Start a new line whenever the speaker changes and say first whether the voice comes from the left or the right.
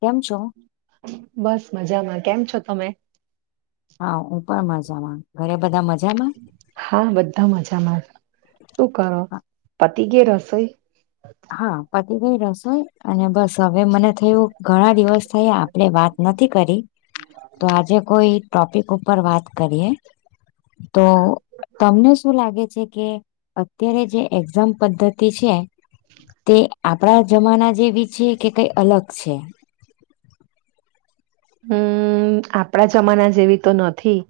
left: કેમ છો?
right: બસ મજામાં કેમ છો તમે?
left: હા હું પણ મજા માં ઘરે બધા મજામાં
right: હા બધા મજામાં શું કરો
left: હા
right: પતિ ગેરસોઈ
left: હા પતિભાઈ રસોઈ અને બસ હવે મને થયું ઘણા દિવસ થયા આપ એટલે વાત નથી કરી તો આજે કોઈ ટોપિક ઉપર વાત કરીએ. તો તમને શું લાગે છે કે અત્યારે જે એક્ઝામ પદ્ધતિ છે. તે આપણા જમાના જેવી છે કે કઈ અલગ છે.
right: હમ્મ આપણા જમાના જેવી તો નથી.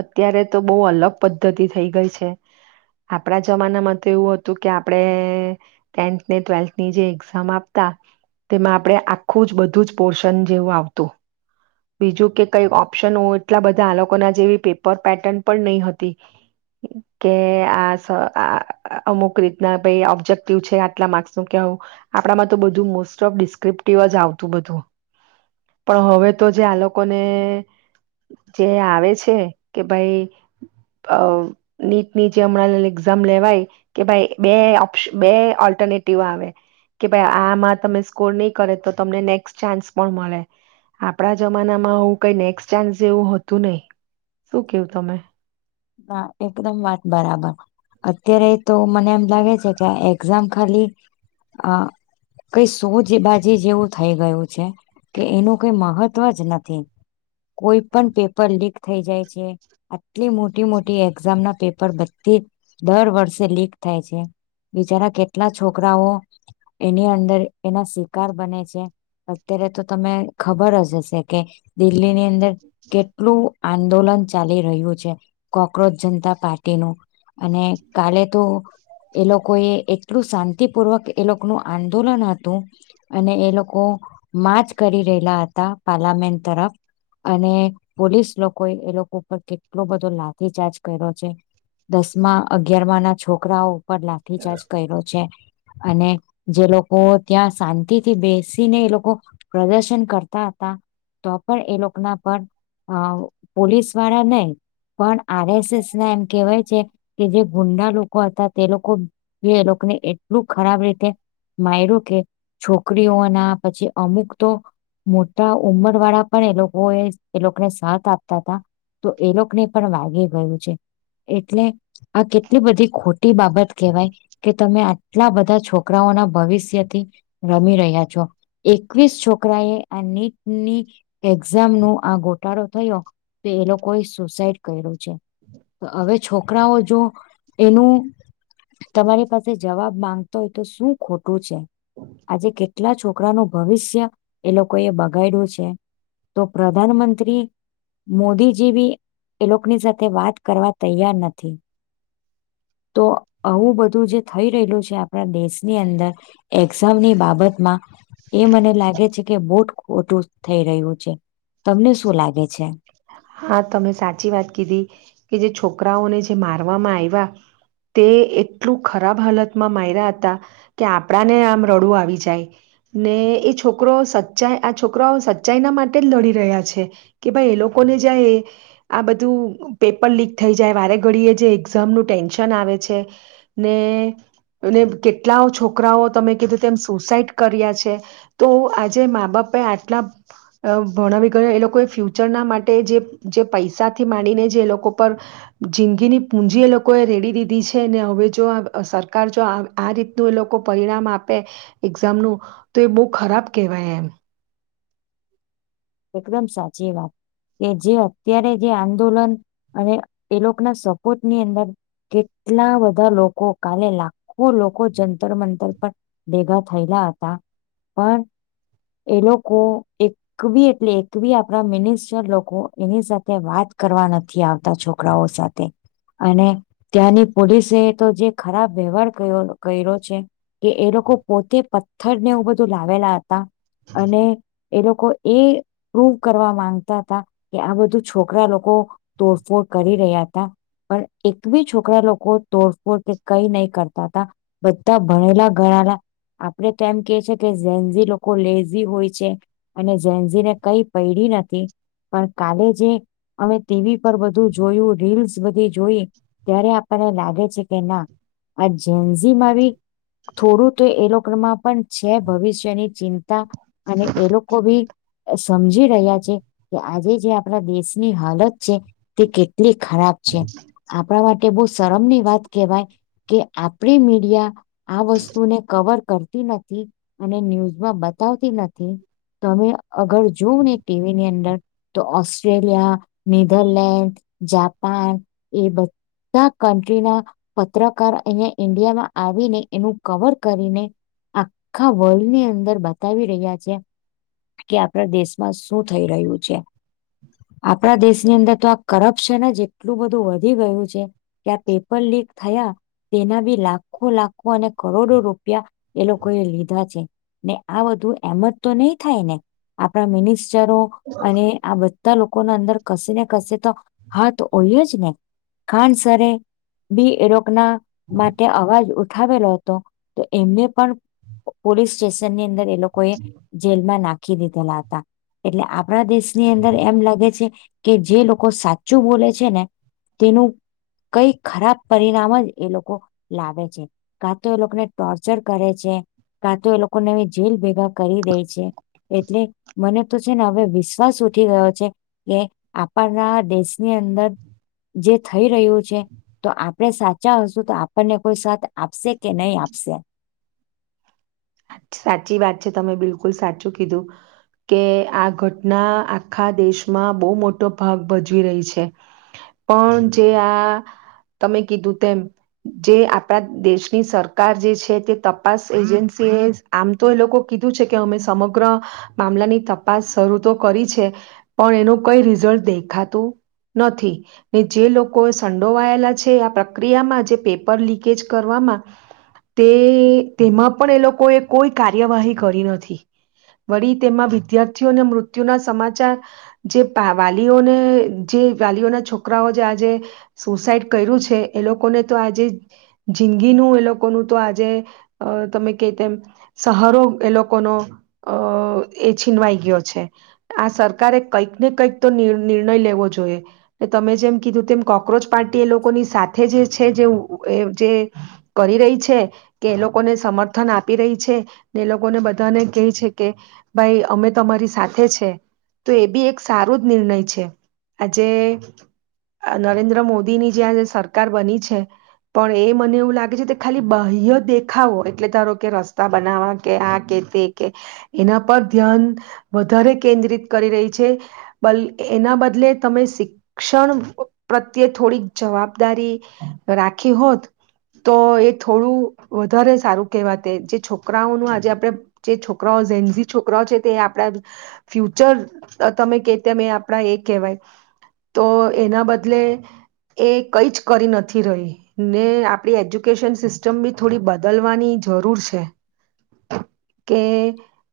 right: અત્યારે તો બહુ અલગ પદ્ધતિ થઇ ગઈ છે. આપણા જમાનામાં તો એવું હતું કે આપડે ટેન્થ ને ટ્વેલ્થ ની જે એક્ઝામ આપતા તેમાં આપડણે આખું જ બધું જ પોર્શન જેવું આવતું બીજું કે કઈ ઓપ્શન એટલા બધા આ લોકોના જેવી પેપર પેટર્ન પણ નહી હતી. [inaudible] કે આ અમુક રીતના ઓબ્જેક્ટિવ છે આટલા માર્સ નું કે આપણામાં તો બધું મોસ્ટ ઓફ ડિસ્ક્રિપ્ટિવ જ આવતું બધું પણ હવે તો જે આ લોકો ને જે આવે છે કે ભાઈ અ નીટની જે હમણાં એક્ઝામ લેવાય કે ભાઈ બે ઓપ્ બે ઓલ્ટરનેટિવ આવે કે ભાઈ આમાં તમે સ્કોર નહી કરે તો તમને નેક્સ્ટ ચાન્સ પણ મળે આપણા જમાનમા હુ, કઈ નેક્સ્ટ ચાન્સ જેવું હતું નહીિ શું કેવુ તમે
left: હા એકદમ વાત બરાબર અત્યારે તો મને એમ લાગે છે કે એક્ઝામ ખાલી અ કઈ સોજ બાજી જેવું થઇ ગયું છે કે એનું કઈ મહત્વ જ નથી કોઈ પણ પેપર લીક થઈ જાય છે આટલી મો મોટી મોટી એક્ઝામ ના પેપર બધી દર વર્ષે લીક થાય છે. બિચારા કેટલા છોકરાઓ એની અંદર એના શિકાર બને છે. અત્યારે તો તમે ખબર જ હશે કે દિલ્હીની અંદર કેટલું આંદોલન ચાલી રહ્યું છે કોક્રજ જનતા પાર્ટીનુંું અને કાલે તો એ લોકો એ એટલું શાંતિપૂર્વક એ લોકોનું આંદોલન હતું અને એ લોકો માંજ કરી રહેલા હતા પાર્લામેન્ટ તરફ, અને પોલીસ લોકો એ લોકો પર કેટલો બધો લાભ રીચાર્જ કર્યો છે દસમાં અગિયારમાં ના છોકરાઓ પણ લાઠીચાર્જ કર્યો છે અને જે લોકો ત્યાં શાંતિ થી બેસીને એ લોકો પ્રદર્શન કરતા હતા તો પણ એ લોકો ના પર હ પોલીસ વાળા નને પણ આર એસ એસ ના એમ કેહેવાય છે કે જે ગુંડા લોકો હતા તે લોકો જે લોકોને એટલું ખરાબ રીતે મા એરું કે છોકરીઓના પછી અમુક તો મોટા ઉંમર વાળા પણ એ લોકો એ એ લોકોને સાથ આપતા હતા તો એ લોકોને પણ વાગી ગયું છે એટલે આ કેટલી બધી ખોટી બાબત કહેવાય. કે તમે આટલા બધા છોકરાઓના ભવિષ્યથી રમી રહ્યા છો એકવીસ છોકરા એ આ નીટની એક્ઝામ નું આ ગોટાળો થયો તો એ લોકોએ સુસાઈડ કર્યું છે હવે છોકરાઓ જો એનું, તમારી પાસે જવાબ માંગતો હોય તો શું ખોટું છે આજે કેટલા છોકરાનુંું ભવિષ્ય એ લોકો એ બગાડ્યું છે તો પ્રધાનમંત્રી મોદીજી ભી એ લોકોની સાથે વાત કરવા તૈયાર નથી તો આવું બધું જે થઈ રહેલું છે આપણા દેશની અંદર એક્ઝામ ની બાબત માં એ મને લાગે છે કે બોટ ખોટું થઈ રહ્યું છે તમને શું લાગે છે
right: હા તમે સાચી વાત કીધી કે જે છોકરાઓને જે મારવામાં આવ્યા તે એટલું ખરાબ હાલતમાં મારર્યા હતા કે આપણા ને આમ રડું આવી જાય ને એ છોકરો સચ્ચાઈ આ છોકરાઓ સચ્ચાઈ ના માટે જ લડી રહ્યા છે. કે ભાઈ એ લોકો ને જ એ આ બધું પેપર લીક થઈ જાય વારે ઘડીએ જે એક્ઝામનું ટેન્શન આવે છે. ને કેટલા છોકરાઓ તમે કીધું તેમ સુસાઈડ કર્યા છે તો આજે મા બાપ એ આટલા ભણાવ ગયા એ લોકો ફ્યુચર ના માટ જે પૈસા થી માંડીને જે એ લોકો પર જિંદગીની પૂંજી એ લોકોએ રેડી દીધી છે ને હવે જો સરકાર જો આ આ રીતનું એ લોકો પરિણામ આપે એક્ઝામનું તો એ બહુ ખરાબ કહેવાય એમ.
left: એકદમ સાચી વાત કે જે અત્યારે જે આંદોલન અને એ લોકોના સપોર્ટ ની અંદર, કેટલા બધા લોકો કાલે લાખો લોકો જંતર મંતર પર, ભેગા થયેલા હતા પણ એ લોકો એક બી. એટલે એક બી આપડા મિનિસ્ટર લોકો એની સાથે વાત કરવા નથી આવતી. છોકરાઓ સાથે. અને ત્યાંની પોલીસે તો જે ખરાબ વ્યવહાર કર્યો છે. કે એ લોકો પોતે પથ્થર ને એવ બધું લાવેલા હતા. અને એ લોકો એ. [unintelligible] કરવા માંગતા હતા કે આ બધું છોકરા લોકો તોડફોડ કરી રહ્યા હતા. પણ એક બી છોકરા લોકો તોડફોડ કે કઈ નહીં કરતા હતા. બધા ભણેલા ગણાલા. આપડણે તેમ કે છે, કે [unintelligible] લોકો લેઝી હોય છે અને જેન્ઝને. કઈ પડી નથી પણ કાલે જે. અમે ટીવી પર બધું જોયું રીલ્સ બધી જોઈ. ત્યારે આપણને લાગે છે, કે ના આ જેન્ઝમ [unintelligible] થોડું તો એ લોકોમાં પણ છે, ભવિષ્યની ચિંતા અને એ લોકો ભી. સમજી રહ્યા છે, કે આજે જે આપણા દેશની હાલત. તે કેટલી ખરાબ છે, આપણા માટે બહ શરમની વાત કેહેવાય. કે આપડી મીડિયા. આ વસ્તુને કવર કરતી નથી અને ન્યૂઝમાં બતાવતી નથી. તમે અગર જોવં ને ટીવી ની અંદર તો ઓસ્ટ્રેલિયા નીધરલેન્ડ જાપાન એ બધા કન્ટ્રીના પત્રકાર અહિયાં ઈન્ડિયામાં આવીને એનું કવર કરીને આખા વર્લ્ડ ની અંદર બતાવી રહ્યા છે. કે આપણા દેશમાં શું થઈ રહ્યું છે. આપણા દેશની અંદર તો આ કરપ [unintelligible] એટલું બધું વધી ગયું છે, કે પેપર લીક થયા તેના બી લાખો લાખો અને કરોડો રૂપિયા એ લોકો એ લીધા છે. ને આ બધું એમત તો નહી થાય ને આપણા મિનિસ્ટરો અને આ લોકો ના અંદર કશે ને કશે તો હાથ હોય જ ને. ખાનસરે બી એલોકના માટે અવાજ ઉઠાવેલો હતો. તો એમને પણ પોલીસ સ્ટેશનની અંદર એ લોકો એ જેલમાં નાખ [unintelligible] દીધેલા હતા એટલે આપણા દેશની અંદર એમ લાગે છે. કે જે લોકો સાચું બોલે છે, ને તેનું કઈ ખરાબ પરિણામ જ એ લોકો લાવે છે. કાં તો એ લોકોને ટોર્ચર કરે છે, કાં તો એ લોકોને જેલ ભેગા કરી દે છે. એટલે મને તો છે, ને હવે વિશ્વાસ ઉઠી ગયો છે. કે આપણના દેશની અંદર જે થઈ રહ્યું છે. તો આપણેે સાચા હશું તો આપણને કોઈ સાથ આપશે કે નહી આપશે.
right: સાચી વાત છે, તમે બિલકુલ સાચું કીધું. કે આ ઘટના આખા દેશમાં બહુ મોટો ભાગ ભજવી રહી છે. પણ જે આ તમે કીધું તેમ જે આપણા દેશની સરકાર જે છે, તે તપાસ એજન્સી એ આમ તો એ લોકો કીધું છે, કે અમે સમગ્ર મામલાની તપાસ શરૂ તો કરી છે. પણ એનું કઈ રિઝલ્ટ દેખાતું નથી. ને જે લોકો સંડોવાયેલા છે, આ પ્રક્રિયામાં જે પેપર લીકેજ કરવામાં તે તેમાં પણ એ લોકોએ કોઈ કાર્યવાહી કરી નથી. વળી તેમાં વિદ્યાર્થીઓને મૃત્યુના સમાચાર. જે વાલીઓને જે વાલીઓના છોકરાઓ જે આજે સુસાઈડ કર્યું છે, એ લોકોને તો આજે જિંદગીનું એ લોકોનું તો આજે અ તમે ક તેમ સહરો એ લોકોનો અ એ છીનવાઈ ગયો છે. આ સરકારે કંઈક ને કંઈક તો નિર્ણય લેવો જોઈએ. તમે જેમ કીધું તેમ કોક્રોચ પાર્ટી એ લોકોની સાથે જે છે જે જે કરી રહી છે કે એ લોકોને સમર્થન આપી રહી છે ને લોકોને બધાને કે છે કે ભાઈ અમે તો અમારી સાથે છે. તો એ બી એક સારો જ નિર્ણય છે આજે નરેન્દ્ર મોદી ની જ્યાં જે સરકાર બની છે. પણ એ મને એવું લાગે છે કે ખાલી બાહ્ય દેખાવો એટલે તારો કે રસ્તો રસ્તા બનાવા કે આ કે દે કે એના પર ધ્યાન વધારે કેન્દ્રિત કરી રહી છે. બ એના બદલે તમે ક્ષણ પ્રત્યે થોડીક જવાબદારી રાખી હોત તો એ થોડું વધારે સારું કેહેવા તે છોકરાઓનું આજે આપડણે જે છોકરાઓ ઝનઝ છોકરાઓ છે તે આપણે ફ્યુચર તમે કે તેમ એ આપડા એ કહેવાય. તો એના બદલે એ કઈ જ કરી નથી રહી. ને આપડી એજ્યુકેશન સિસ્ટમ બી થોડી બદલવાની જરૂર છે. કે,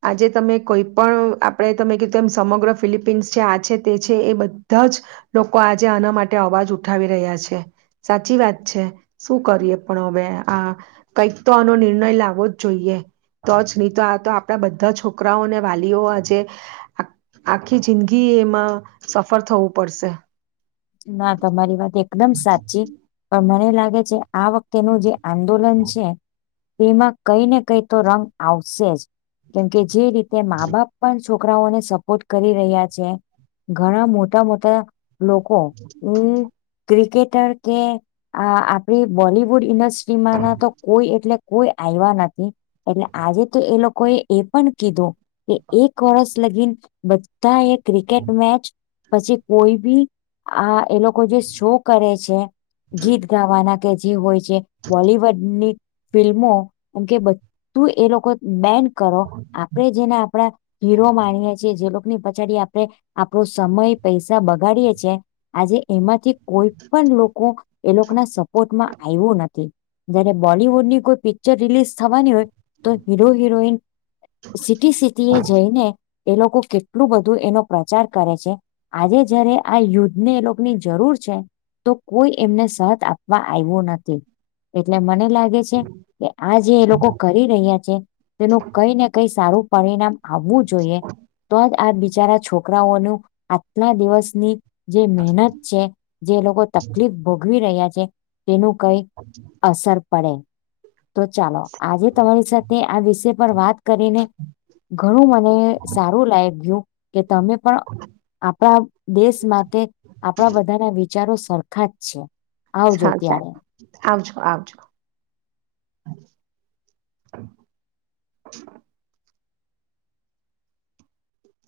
right: આજે તમે કોઈ પણ આપણે તમે કીધધું એમ સમગ્ર ફિલિપિન્સ જે આ છે તે છે એ બધા જ લોકો આજે આના માટે અવાજ ઉઠાવી રહ્યા છે સાચી વાત છે. શું કરીએ પણ હવે આ કઈક તો આનો નિર્ણય લાવો જ જોઈએ તો જ નહી તો આ તો આપણા બધા છોકરાઓને વાલીઓ આજે આખી જિંદગી એમાં સફર થવું પડશે.
left: ના તમારી વાત એકદમ સાચી પણ મને લાગે છે આ વખ તેનું જે આંદોલન છે. તેમાં કઈ ને કઈ તો રંગ આવશે જ કેમકે જે રીતે મા બાપ પણ છોકરાઓને સપોર્ટ કરી રહ્યા છે ઘણા મોટા મોટા લોકો હમ્મ ક્રિકેટર કે આ આપડી બોલિવુડ ઇન્ડસ્ટ્રીમાં ના તો કોઈ એટલે કોઈ આવ્યા નથી. પણ આજે તો એ લોકોએ એ પણ કીધું કે એક વર્ષ લગીન બધા એક ક્રિકેટ મેચ પછી કોઈ બી આ એ લોકો જે શો કરે છે. ગીત ગાવાના કે જે હોય છે બોલીવડની ફિલ્મો કેમ કે બધું એ લોકો બેન કરો આપણે જેના આપણા હીરો માણીએ છીએ જે લોકો ની પછાડી આપણે આપણો સમય પૈસા બગાડીએ છીએ આજે એમાંથી કોઈ પણ લોકો એ લોકો ના સપોર્ટમાં આયવુ નથી જયારે બોલીવુડ ની કોઈ પિક્ચર રિલીઝ થવાની હોય તો હીરો હિરોઈન સિટી સિટી એ જઈને એ લોકો કેટલું બધું એનો પ્રચાર કરે છે આજે જયારે આ યુદ્ધ એને એલોકની જરૂર છે તો કોઈ એમને સાથ આપવા આયવો નથી. એટલે મને લાગે છે કે આ જે એ લોકો કરી રહ્યા છે. તેનું કઈ ને કઈ સારું પરિણામ આવવું જોઈએ તોજ આ બિચારા છોકરાઓનું આટલા દિવસની જે મહેનત છે જે લોકો તકલીફ ભોગવી રહ્યા છે. તેનું કંઈક અસર પડે તો ચાલો આજે તમારી સાથે આ વિષય પર વાત કરીને ઘણું મને સારું લાય ગ્યું. કે તમે પણ આપણા દેશ માટે આપણા બધાના વિચારો સરખા જ છે.
right: હ
left: આવજો
right: સારુ
left: ત્યારે
right: આવજો આવજો.